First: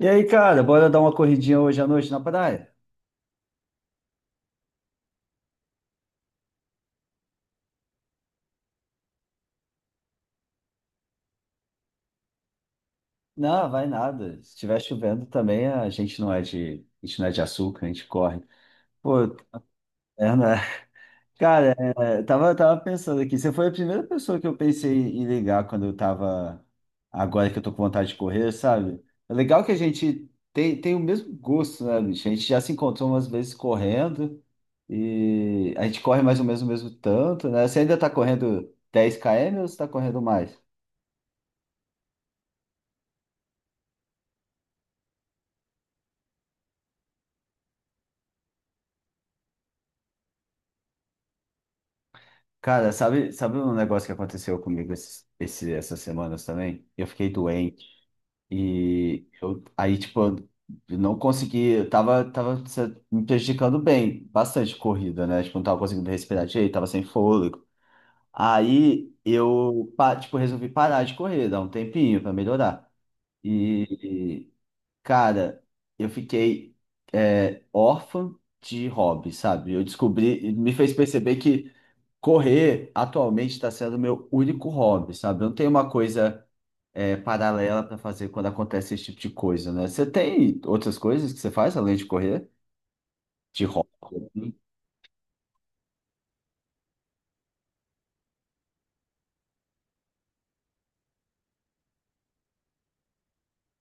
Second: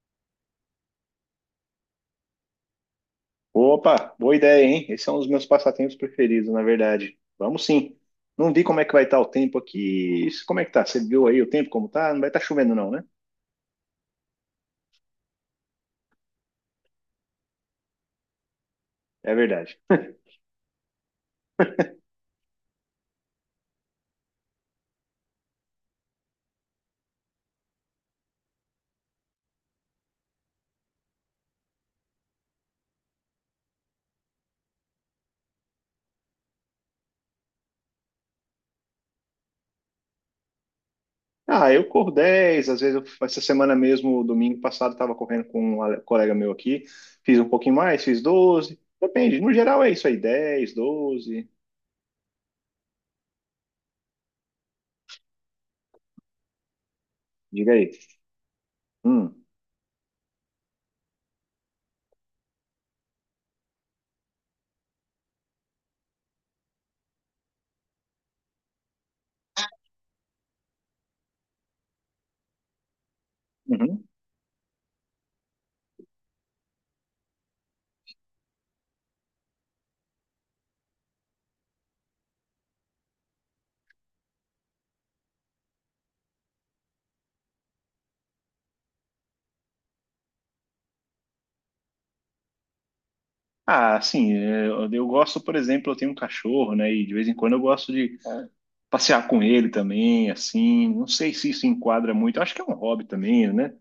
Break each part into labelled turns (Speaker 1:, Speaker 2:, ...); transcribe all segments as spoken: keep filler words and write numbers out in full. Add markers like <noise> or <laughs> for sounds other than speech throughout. Speaker 1: E aí, cara, bora dar uma corridinha hoje à noite na praia?
Speaker 2: Opa, boa ideia, hein? Esse é um dos meus passatempos preferidos, na verdade. Vamos sim. Não vi como é que vai estar o tempo aqui. Como é que tá? Você viu aí o tempo como tá? Não vai estar chovendo não, né?
Speaker 1: Não, vai nada. Se estiver chovendo também, a gente não é de, a gente não é de açúcar, a gente corre. Pô,
Speaker 2: É verdade.
Speaker 1: é, né? <laughs> Cara, é, tava, tava pensando aqui, você foi a primeira pessoa que eu pensei em ligar quando eu tava, agora que eu tô com vontade de correr, sabe? É legal que a gente tem, tem o mesmo gosto, né, bicho? A gente já se encontrou umas vezes correndo e a gente corre mais ou menos o mesmo tanto, né? Você ainda tá correndo dez quilômetros ou você tá correndo mais?
Speaker 2: Ah, eu corro dez. Às vezes eu- essa semana mesmo, domingo passado, estava correndo com um ale- colega meu aqui. Fiz um pouquinho mais, fiz doze. Depende, no geral é isso aí, dez, doze.
Speaker 1: Cara, sabe, sabe um negócio que aconteceu comigo esses, esse, essas semanas também? Eu fiquei
Speaker 2: Diga
Speaker 1: doente
Speaker 2: aí.
Speaker 1: e
Speaker 2: Hum.
Speaker 1: eu, aí, tipo, eu não consegui, eu tava, tava se- me prejudicando bem, bastante corrida, né? Tipo, não tava conseguindo respirar direito, tava sem fôlego. Aí eu, pa- tipo, Resolvi parar de correr, dar um tempinho pra melhorar.
Speaker 2: Uhum.
Speaker 1: E cara, eu fiquei é, órfã de hobby, sabe? Eu descobri, me fez perceber que correr atualmente está sendo meu único hobby, sabe? Eu não tenho uma coisa é, paralela para fazer quando acontece esse tipo de coisa, né? Você tem outras coisas que você faz além de correr? De hobby?
Speaker 2: Ah, sim,
Speaker 1: Assim?
Speaker 2: é, eu, eu gosto, por exemplo, eu tenho um cachorro, né? E de vez em quando eu gosto de passear com ele também, assim. Não sei se isso enquadra muito. Acho que é um hobby também, né?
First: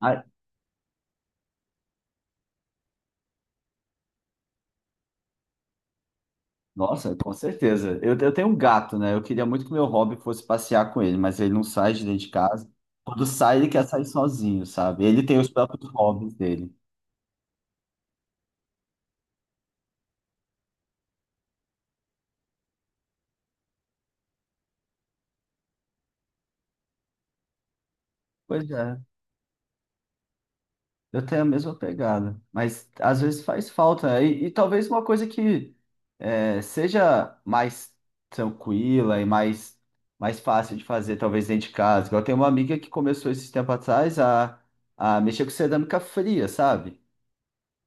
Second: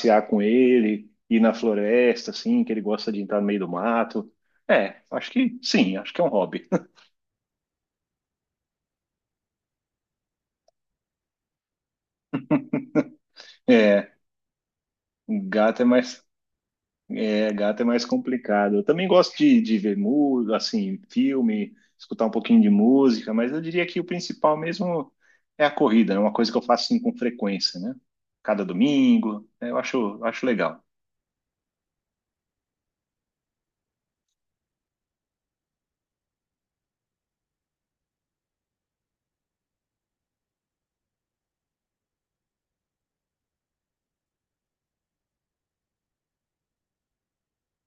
Speaker 1: Ah,
Speaker 2: com ele, ir na floresta, assim, que ele gosta de entrar no meio do mato. É, acho que sim, acho que é um hobby. <laughs>
Speaker 1: nossa, com certeza. Eu, eu tenho um gato, né? Eu queria muito que meu hobby fosse passear com ele, mas ele não sai de dentro de casa. Quando sai, ele quer sair
Speaker 2: É,
Speaker 1: sozinho, sabe? Ele tem os
Speaker 2: um gato é
Speaker 1: próprios
Speaker 2: mais,
Speaker 1: hobbies dele.
Speaker 2: é, gato é mais complicado. Eu também gosto de, de, ver música, assim, filme, escutar um pouquinho de música, mas eu diria que o principal mesmo é a corrida, é uma coisa que eu faço assim, com frequência, né? Cada
Speaker 1: Pois é,
Speaker 2: domingo, né? Eu acho, acho legal.
Speaker 1: eu tenho a mesma pegada, mas às vezes faz falta, né? E, e talvez uma coisa que é, seja mais tranquila e mais, mais fácil de fazer, talvez dentro de casa. Igual eu tenho uma amiga que começou esses tempo atrás a, a mexer com cerâmica fria, sabe?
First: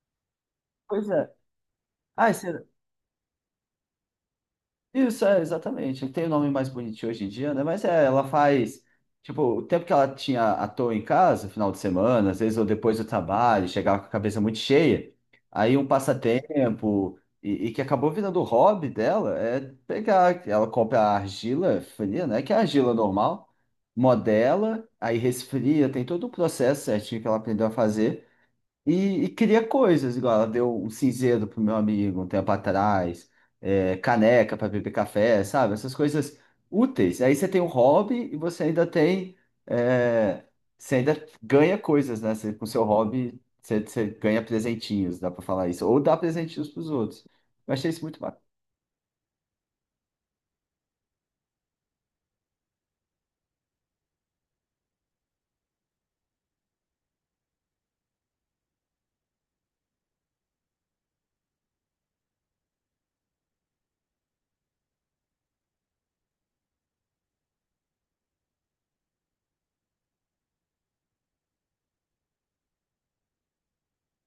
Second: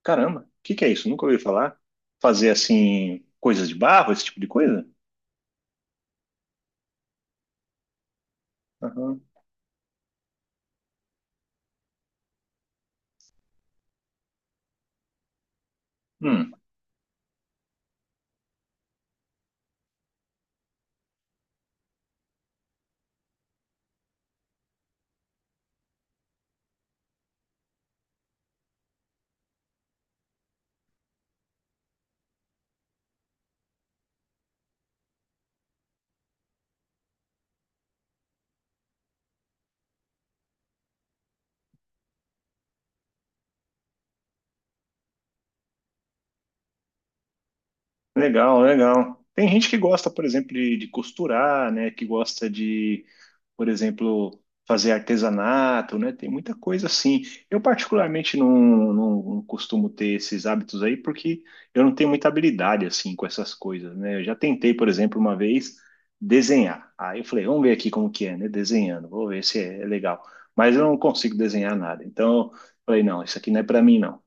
Speaker 2: Caramba, o que que é
Speaker 1: Pois
Speaker 2: isso? Nunca
Speaker 1: é.
Speaker 2: ouvi falar.
Speaker 1: Ah,
Speaker 2: Fazer assim, coisas de barro, esse tipo de coisa?
Speaker 1: isso, é, exatamente. Tem o nome mais bonitinho hoje em dia, né? Mas é, ela faz.
Speaker 2: Aham.
Speaker 1: Tipo, o tempo que ela tinha à toa em casa, final de semana, às vezes ou depois do trabalho, chegava com a cabeça muito cheia. Aí um
Speaker 2: Hum.
Speaker 1: passatempo, e, e que acabou virando o hobby dela, é pegar. Ela compra a argila fria, né? Que é a argila normal, modela, aí resfria, tem todo o processo certinho que ela aprendeu a fazer. E, e cria coisas, igual ela deu um cinzeiro pro meu amigo um tempo atrás, é, caneca para beber café, sabe? Essas coisas úteis. Aí você tem um hobby e você ainda tem. é, Você ainda ganha coisas, né? Você, com seu hobby, você, você ganha presentinhos, dá para falar isso. Ou dá presentinhos pros outros. Eu achei isso muito bacana.
Speaker 2: Legal, legal. Tem gente que gosta, por exemplo, de, de costurar, né? Que gosta de, por exemplo, fazer artesanato, né? Tem muita coisa assim. Eu particularmente não, não, não costumo ter esses hábitos aí porque eu não tenho muita habilidade assim com essas coisas, né? Eu já tentei, por exemplo, uma vez desenhar. Aí eu falei, vamos ver aqui como que é, né? Desenhando, vou ver se é legal. Mas eu não consigo desenhar nada. Então, eu falei, não, isso aqui não é para mim, não.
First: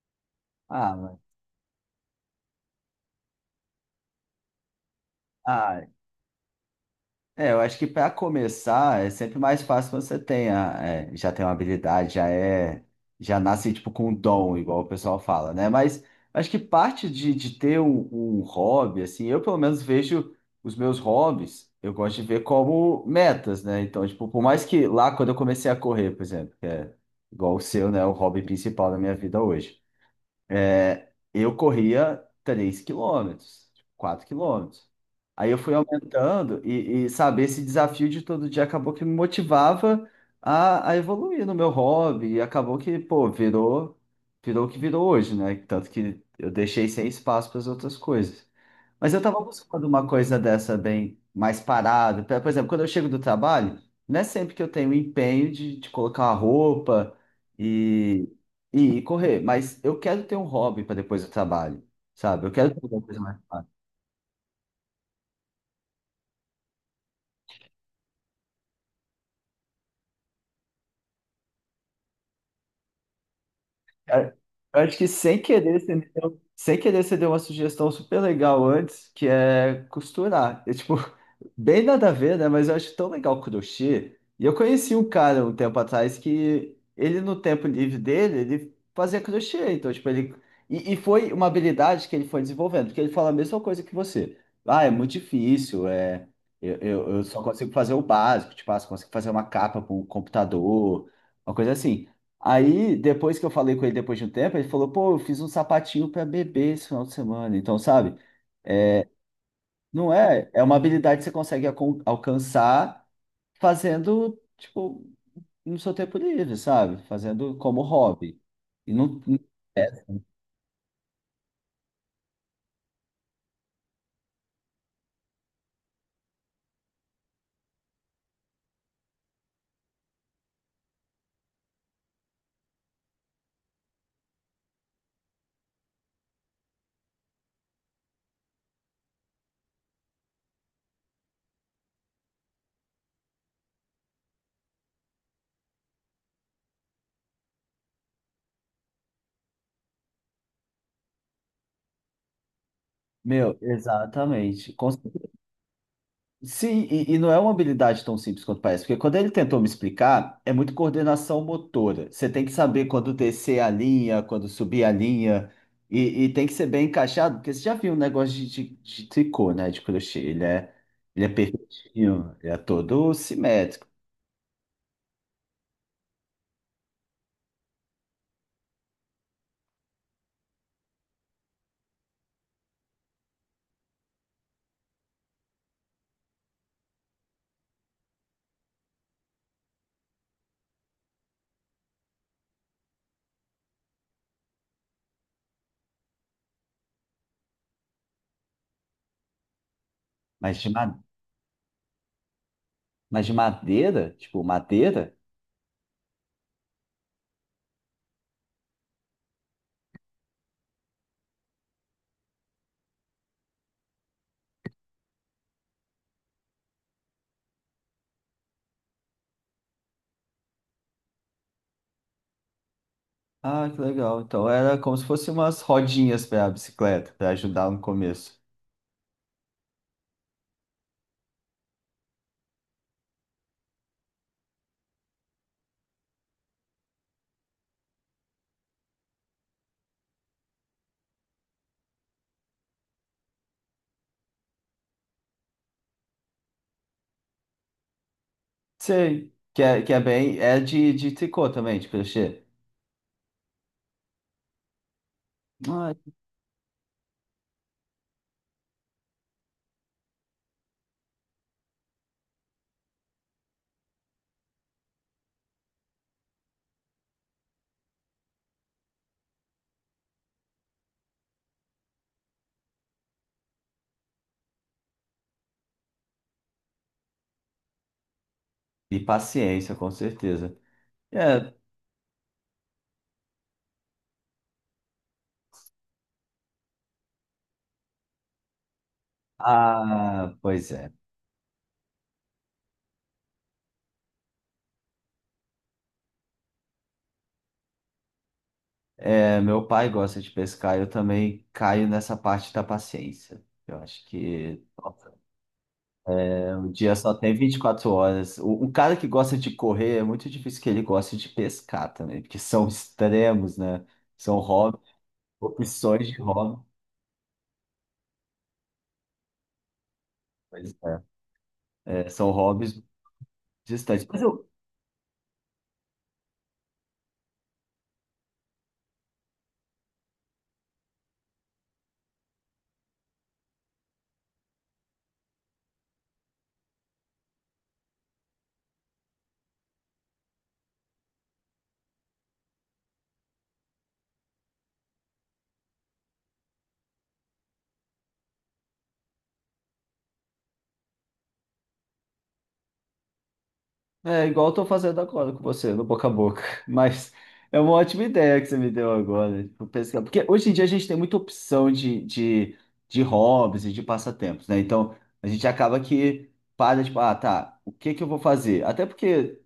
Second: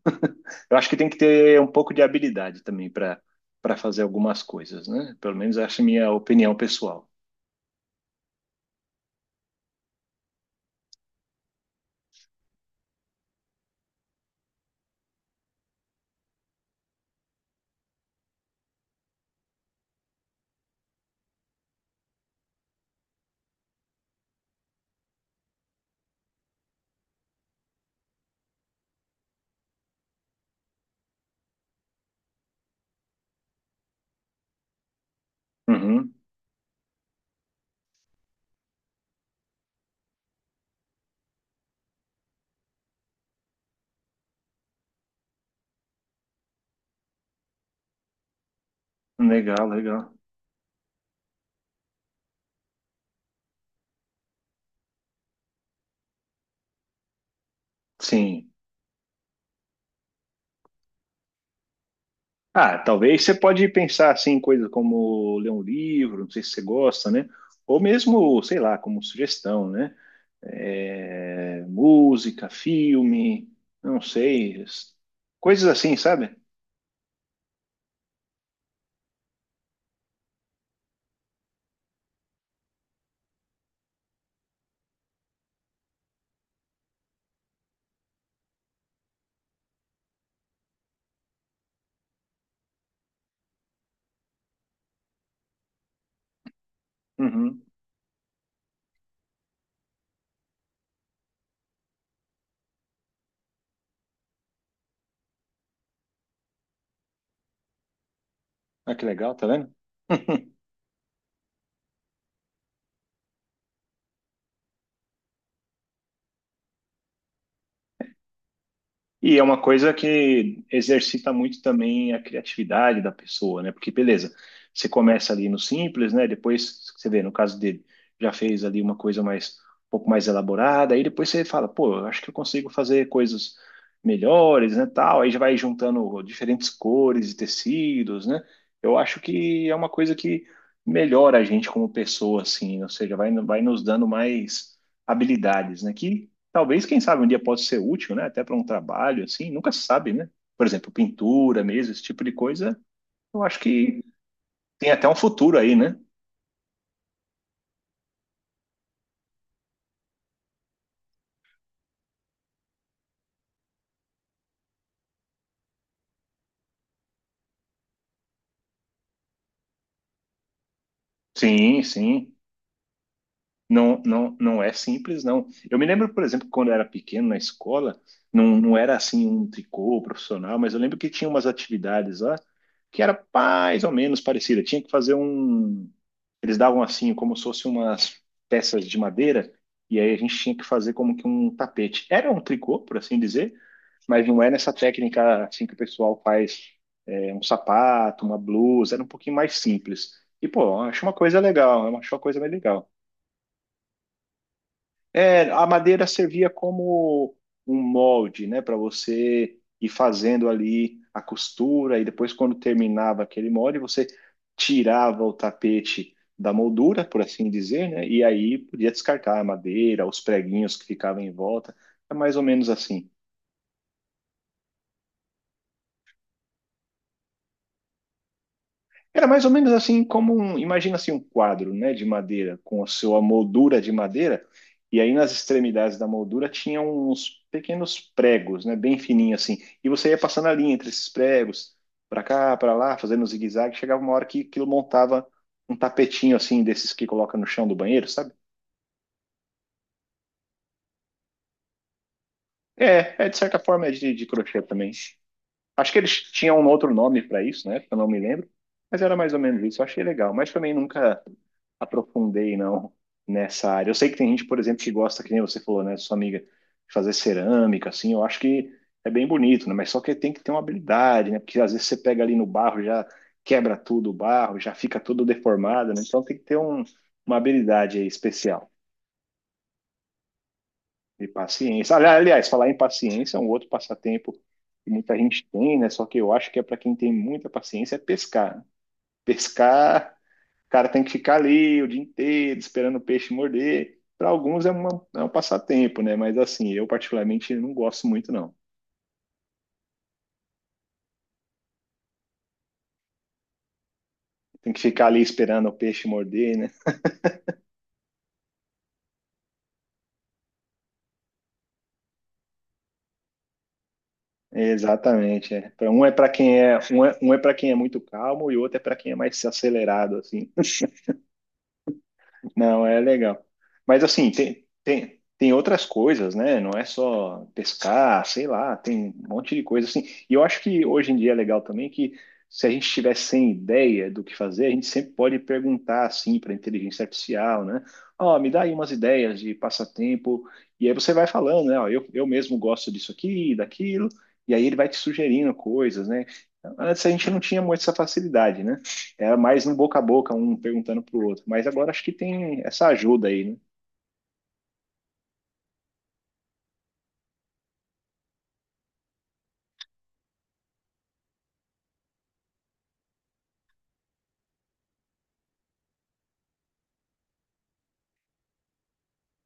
Speaker 2: Eu acho
Speaker 1: Ah,
Speaker 2: que tem que
Speaker 1: mano.
Speaker 2: ter um pouco de habilidade também para para fazer algumas coisas, né? Pelo menos essa é a minha opinião pessoal.
Speaker 1: É, eu acho que para começar é sempre mais fácil quando você tem a- é, já tem uma habilidade, já é, já nasce tipo com um dom, igual o pessoal fala, né? Mas acho que parte de, de ter um, um hobby, assim, eu pelo menos vejo os meus hobbies, eu gosto de ver como metas, né? Então, tipo, por mais que lá quando eu comecei a correr, por exemplo, que é igual o seu, né, o hobby principal da minha vida hoje. É, eu corria três quilômetros, quatro quilômetros. Aí eu fui
Speaker 2: Uhum.
Speaker 1: aumentando e, e sabe, esse desafio de todo dia acabou que me motivava a, a evoluir no meu hobby e acabou que, pô, virou, virou o que virou hoje, né? Tanto que eu deixei sem espaço para as outras coisas. Mas eu tava
Speaker 2: Legal,
Speaker 1: buscando uma
Speaker 2: legal.
Speaker 1: coisa dessa bem mais parada. Pra- Por exemplo, quando eu chego do trabalho, não é sempre que eu tenho empenho de, de colocar a roupa
Speaker 2: Sim.
Speaker 1: e correr, mas eu quero ter um hobby para depois do trabalho, sabe? Eu quero
Speaker 2: Ah,
Speaker 1: ter alguma coisa
Speaker 2: talvez você
Speaker 1: mais
Speaker 2: pode
Speaker 1: fácil.
Speaker 2: pensar assim em coisas como ler um livro, não sei se você gosta, né? Ou mesmo, sei lá, como sugestão, né? É, música, filme, não
Speaker 1: Cara,
Speaker 2: sei,
Speaker 1: eu acho que sem
Speaker 2: coisas
Speaker 1: querer você
Speaker 2: assim,
Speaker 1: me
Speaker 2: sabe?
Speaker 1: deu, sem querer você deu uma sugestão super legal antes, que é costurar. Eu, tipo, bem nada a ver, né? Mas eu acho tão legal o crochê. E eu conheci um cara um tempo atrás que ele, no tempo livre dele, ele fazia crochê. Então, tipo, ele. E, e foi uma habilidade que ele foi desenvolvendo, porque ele fala a mesma coisa que você. Ah, é muito difícil, é. Eu, eu, eu só
Speaker 2: Uhum.
Speaker 1: consigo fazer o básico, tipo, ah, só consigo fazer uma capa para um computador, uma coisa assim. Aí, depois que eu falei com ele depois de um tempo, ele falou, pô, eu fiz um sapatinho para bebê esse final de semana. Então, sabe?
Speaker 2: Ah, que legal, tá vendo?
Speaker 1: Não é?
Speaker 2: <laughs>
Speaker 1: É uma habilidade que você consegue acon- alcançar fazendo, tipo, no seu tempo livre, sabe? Fazendo como hobby. E não,
Speaker 2: E é uma coisa que exercita muito também a criatividade da pessoa, né? Porque, beleza, você começa ali no simples, né? Depois, você vê, no caso dele, já fez ali uma coisa mais, um pouco mais elaborada, aí depois você fala, pô, eu acho que eu consigo fazer coisas melhores, né? Tal, aí já vai juntando diferentes cores e tecidos, né? Eu acho que é uma coisa que melhora a gente como pessoa, assim, ou seja, vai, vai nos dando mais habilidades, né? Que Talvez, quem sabe, um dia possa ser útil, né? Até para um trabalho, assim, nunca se sabe, né? Por exemplo, pintura mesmo, esse tipo de coisa, eu
Speaker 1: meu,
Speaker 2: acho que
Speaker 1: exatamente. Com-
Speaker 2: tem até um
Speaker 1: certeza.
Speaker 2: futuro aí, né?
Speaker 1: Sim, e, e não é uma habilidade tão simples quanto parece, porque quando ele tentou me explicar, é muito coordenação motora. Você tem que saber quando descer a linha, quando subir a linha, e, e tem que ser bem encaixado, porque você já viu um negócio de, de, de tricô, né? De crochê. Ele é, ele é
Speaker 2: Sim, sim.
Speaker 1: perfeitinho, ele é todo simétrico.
Speaker 2: Não, não, não é simples, não. Eu me lembro, por exemplo, quando eu era pequeno na escola, não, não era assim um tricô profissional, mas eu lembro que tinha umas atividades lá que era mais ou menos parecida. Tinha que fazer um. Eles davam assim, como se fossem umas peças de madeira, e aí a gente tinha que fazer como que um tapete. Era um tricô, por assim dizer, mas não é nessa técnica assim que o pessoal faz é, um sapato, uma blusa, era um pouquinho mais simples. E,
Speaker 1: Mas
Speaker 2: pô,
Speaker 1: de
Speaker 2: eu
Speaker 1: madeira.
Speaker 2: acho uma coisa legal, eu acho uma coisa bem legal.
Speaker 1: Mas de madeira? Tipo, madeira?
Speaker 2: É, a madeira servia como um molde, né, para você ir fazendo ali a costura e depois quando terminava aquele molde, você tirava o tapete da moldura, por assim dizer, né, e aí podia descartar a madeira, os preguinhos que ficavam em volta. É mais ou menos assim.
Speaker 1: Ah, que legal. Então era como se fosse umas rodinhas para a bicicleta, para ajudar no começo.
Speaker 2: Era mais ou menos assim como um, imagina assim um quadro, né, de madeira com a sua moldura de madeira, e aí nas extremidades da moldura tinha uns pequenos pregos, né, bem fininho assim, e você ia passando a linha entre esses pregos, para cá, para lá, fazendo um zigue-zague, chegava uma hora que aquilo montava um tapetinho assim desses que coloca no chão do banheiro, sabe?
Speaker 1: Sei. Que é, que é bem. É de, de tricô também, de crochê.
Speaker 2: É, é de certa forma é de, de, crochê também. Acho
Speaker 1: Ah,
Speaker 2: que eles tinham um outro nome para isso, né? Eu não me lembro, mas era mais ou menos isso. Eu achei legal, mas também nunca aprofundei não nessa área. Eu sei que tem gente, por exemplo, que gosta, que nem você falou, né, sua amiga, de fazer cerâmica, assim. Eu acho que é bem bonito, né? Mas só que tem que ter uma habilidade, né? Porque às vezes você pega ali no barro, já quebra tudo o barro, já fica tudo deformado, né? Então tem que ter um- uma habilidade aí especial.
Speaker 1: e paciência, com certeza.
Speaker 2: E
Speaker 1: É.
Speaker 2: paciência. Ali- Aliás, falar em paciência é um outro passatempo que muita gente tem, né? Só que eu acho que é para quem tem muita paciência é pescar, né? Pescar,
Speaker 1: Ah,
Speaker 2: o
Speaker 1: pois
Speaker 2: cara
Speaker 1: é.
Speaker 2: tem que ficar ali o dia inteiro esperando o peixe morder. Para alguns é, uma, é um passatempo, né? Mas assim, eu particularmente não gosto muito, não.
Speaker 1: É, meu pai gosta de pescar, eu também caio nessa parte da paciência. Eu acho que.
Speaker 2: Tem que ficar ali esperando o peixe morder,
Speaker 1: O
Speaker 2: né?
Speaker 1: dia só tem vinte e quatro horas. O, um cara que gosta de correr, é muito difícil que ele goste de pescar também, porque são extremos, né? São
Speaker 2: É,
Speaker 1: hobbies,
Speaker 2: exatamente. É. Pra- Um
Speaker 1: opções
Speaker 2: é
Speaker 1: de
Speaker 2: para quem
Speaker 1: hobby.
Speaker 2: é um é, um é para quem é muito calmo e o outro é para quem é mais acelerado, assim.
Speaker 1: Pois é. É, são hobbies
Speaker 2: Não, é legal. Mas
Speaker 1: distantes. Mas
Speaker 2: assim,
Speaker 1: eu,
Speaker 2: tem, tem, tem outras coisas, né? Não é só pescar, sei lá, tem um monte de coisa assim. E eu acho que hoje em dia é legal também que se a gente tiver sem ideia do que fazer, a gente sempre pode perguntar assim para a inteligência artificial, né? Ó, me dá aí umas ideias de passatempo. E aí você vai falando, né? Ó, eu, eu mesmo gosto disso aqui, daquilo. E aí ele vai te sugerindo coisas, né? Antes a gente não tinha muito essa facilidade, né? Era mais um boca a boca, um perguntando pro outro. Mas agora acho que tem essa ajuda aí, né?
Speaker 1: é igual eu tô fazendo agora com você, no boca a boca. <laughs> Mas é uma ótima ideia que você me deu agora. Tipo, pesquisar. Porque hoje em dia a gente tem muita opção de, de, de hobbies e de passatempos, né? Então a gente acaba que para, tipo, ah, tá, o que que eu vou fazer? Até porque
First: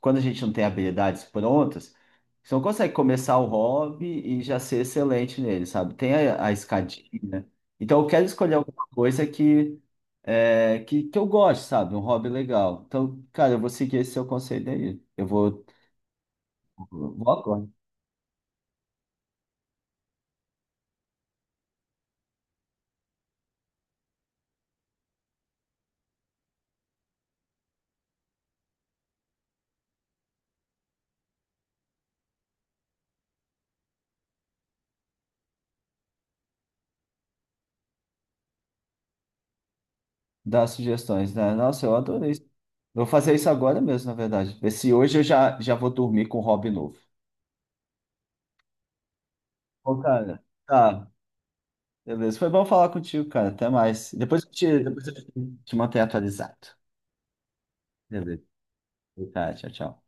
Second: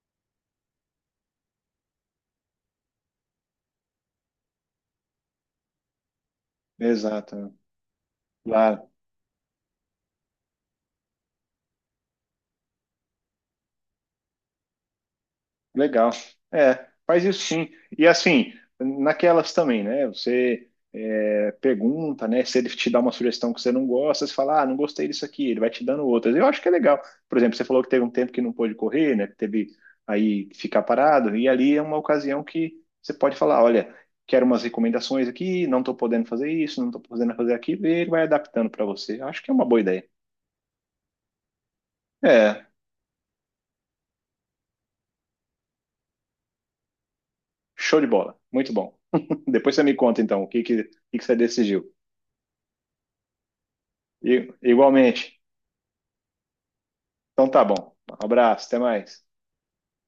Speaker 1: quando a gente não tem habilidades prontas, você não consegue começar o hobby e já ser excelente nele, sabe? Tem a, a escadinha.
Speaker 2: Exato.
Speaker 1: Então eu quero escolher
Speaker 2: Lá
Speaker 1: alguma coisa que é, que, que eu gosto, sabe? Um hobby legal. Então, cara, eu vou seguir esse seu conselho aí. Eu vou,
Speaker 2: Legal. É, faz
Speaker 1: vou
Speaker 2: isso
Speaker 1: agora
Speaker 2: sim. E assim, naquelas também, né? Você é, pergunta, né? Se ele te dá uma sugestão que você não gosta, você fala, ah, não gostei disso aqui, ele vai te dando outras. Eu acho que é legal. Por exemplo, você falou que teve um tempo que não pôde correr, né? Que teve aí que ficar parado, e ali é uma ocasião que você pode falar, olha, quero umas recomendações aqui, não tô podendo fazer isso, não tô podendo fazer aquilo, e ele vai adaptando para você. Eu acho que é uma boa ideia.
Speaker 1: dar sugestões, né? Nossa, eu adorei isso.
Speaker 2: É,
Speaker 1: Vou fazer isso agora mesmo, na verdade. Ver se hoje eu já, já vou dormir com um hobby novo.
Speaker 2: show de bola. Muito bom. <laughs> Depois você me
Speaker 1: Ô,
Speaker 2: conta,
Speaker 1: cara,
Speaker 2: então, o que, que, o
Speaker 1: tá.
Speaker 2: que que você decidiu.
Speaker 1: Beleza. Foi bom falar contigo, cara. Até mais. Depois
Speaker 2: I-
Speaker 1: eu te, depois eu te
Speaker 2: Igualmente.
Speaker 1: te mantenho atualizado.
Speaker 2: Então tá bom. Um
Speaker 1: Beleza.
Speaker 2: abraço, até mais.
Speaker 1: Tá, tchau, tchau.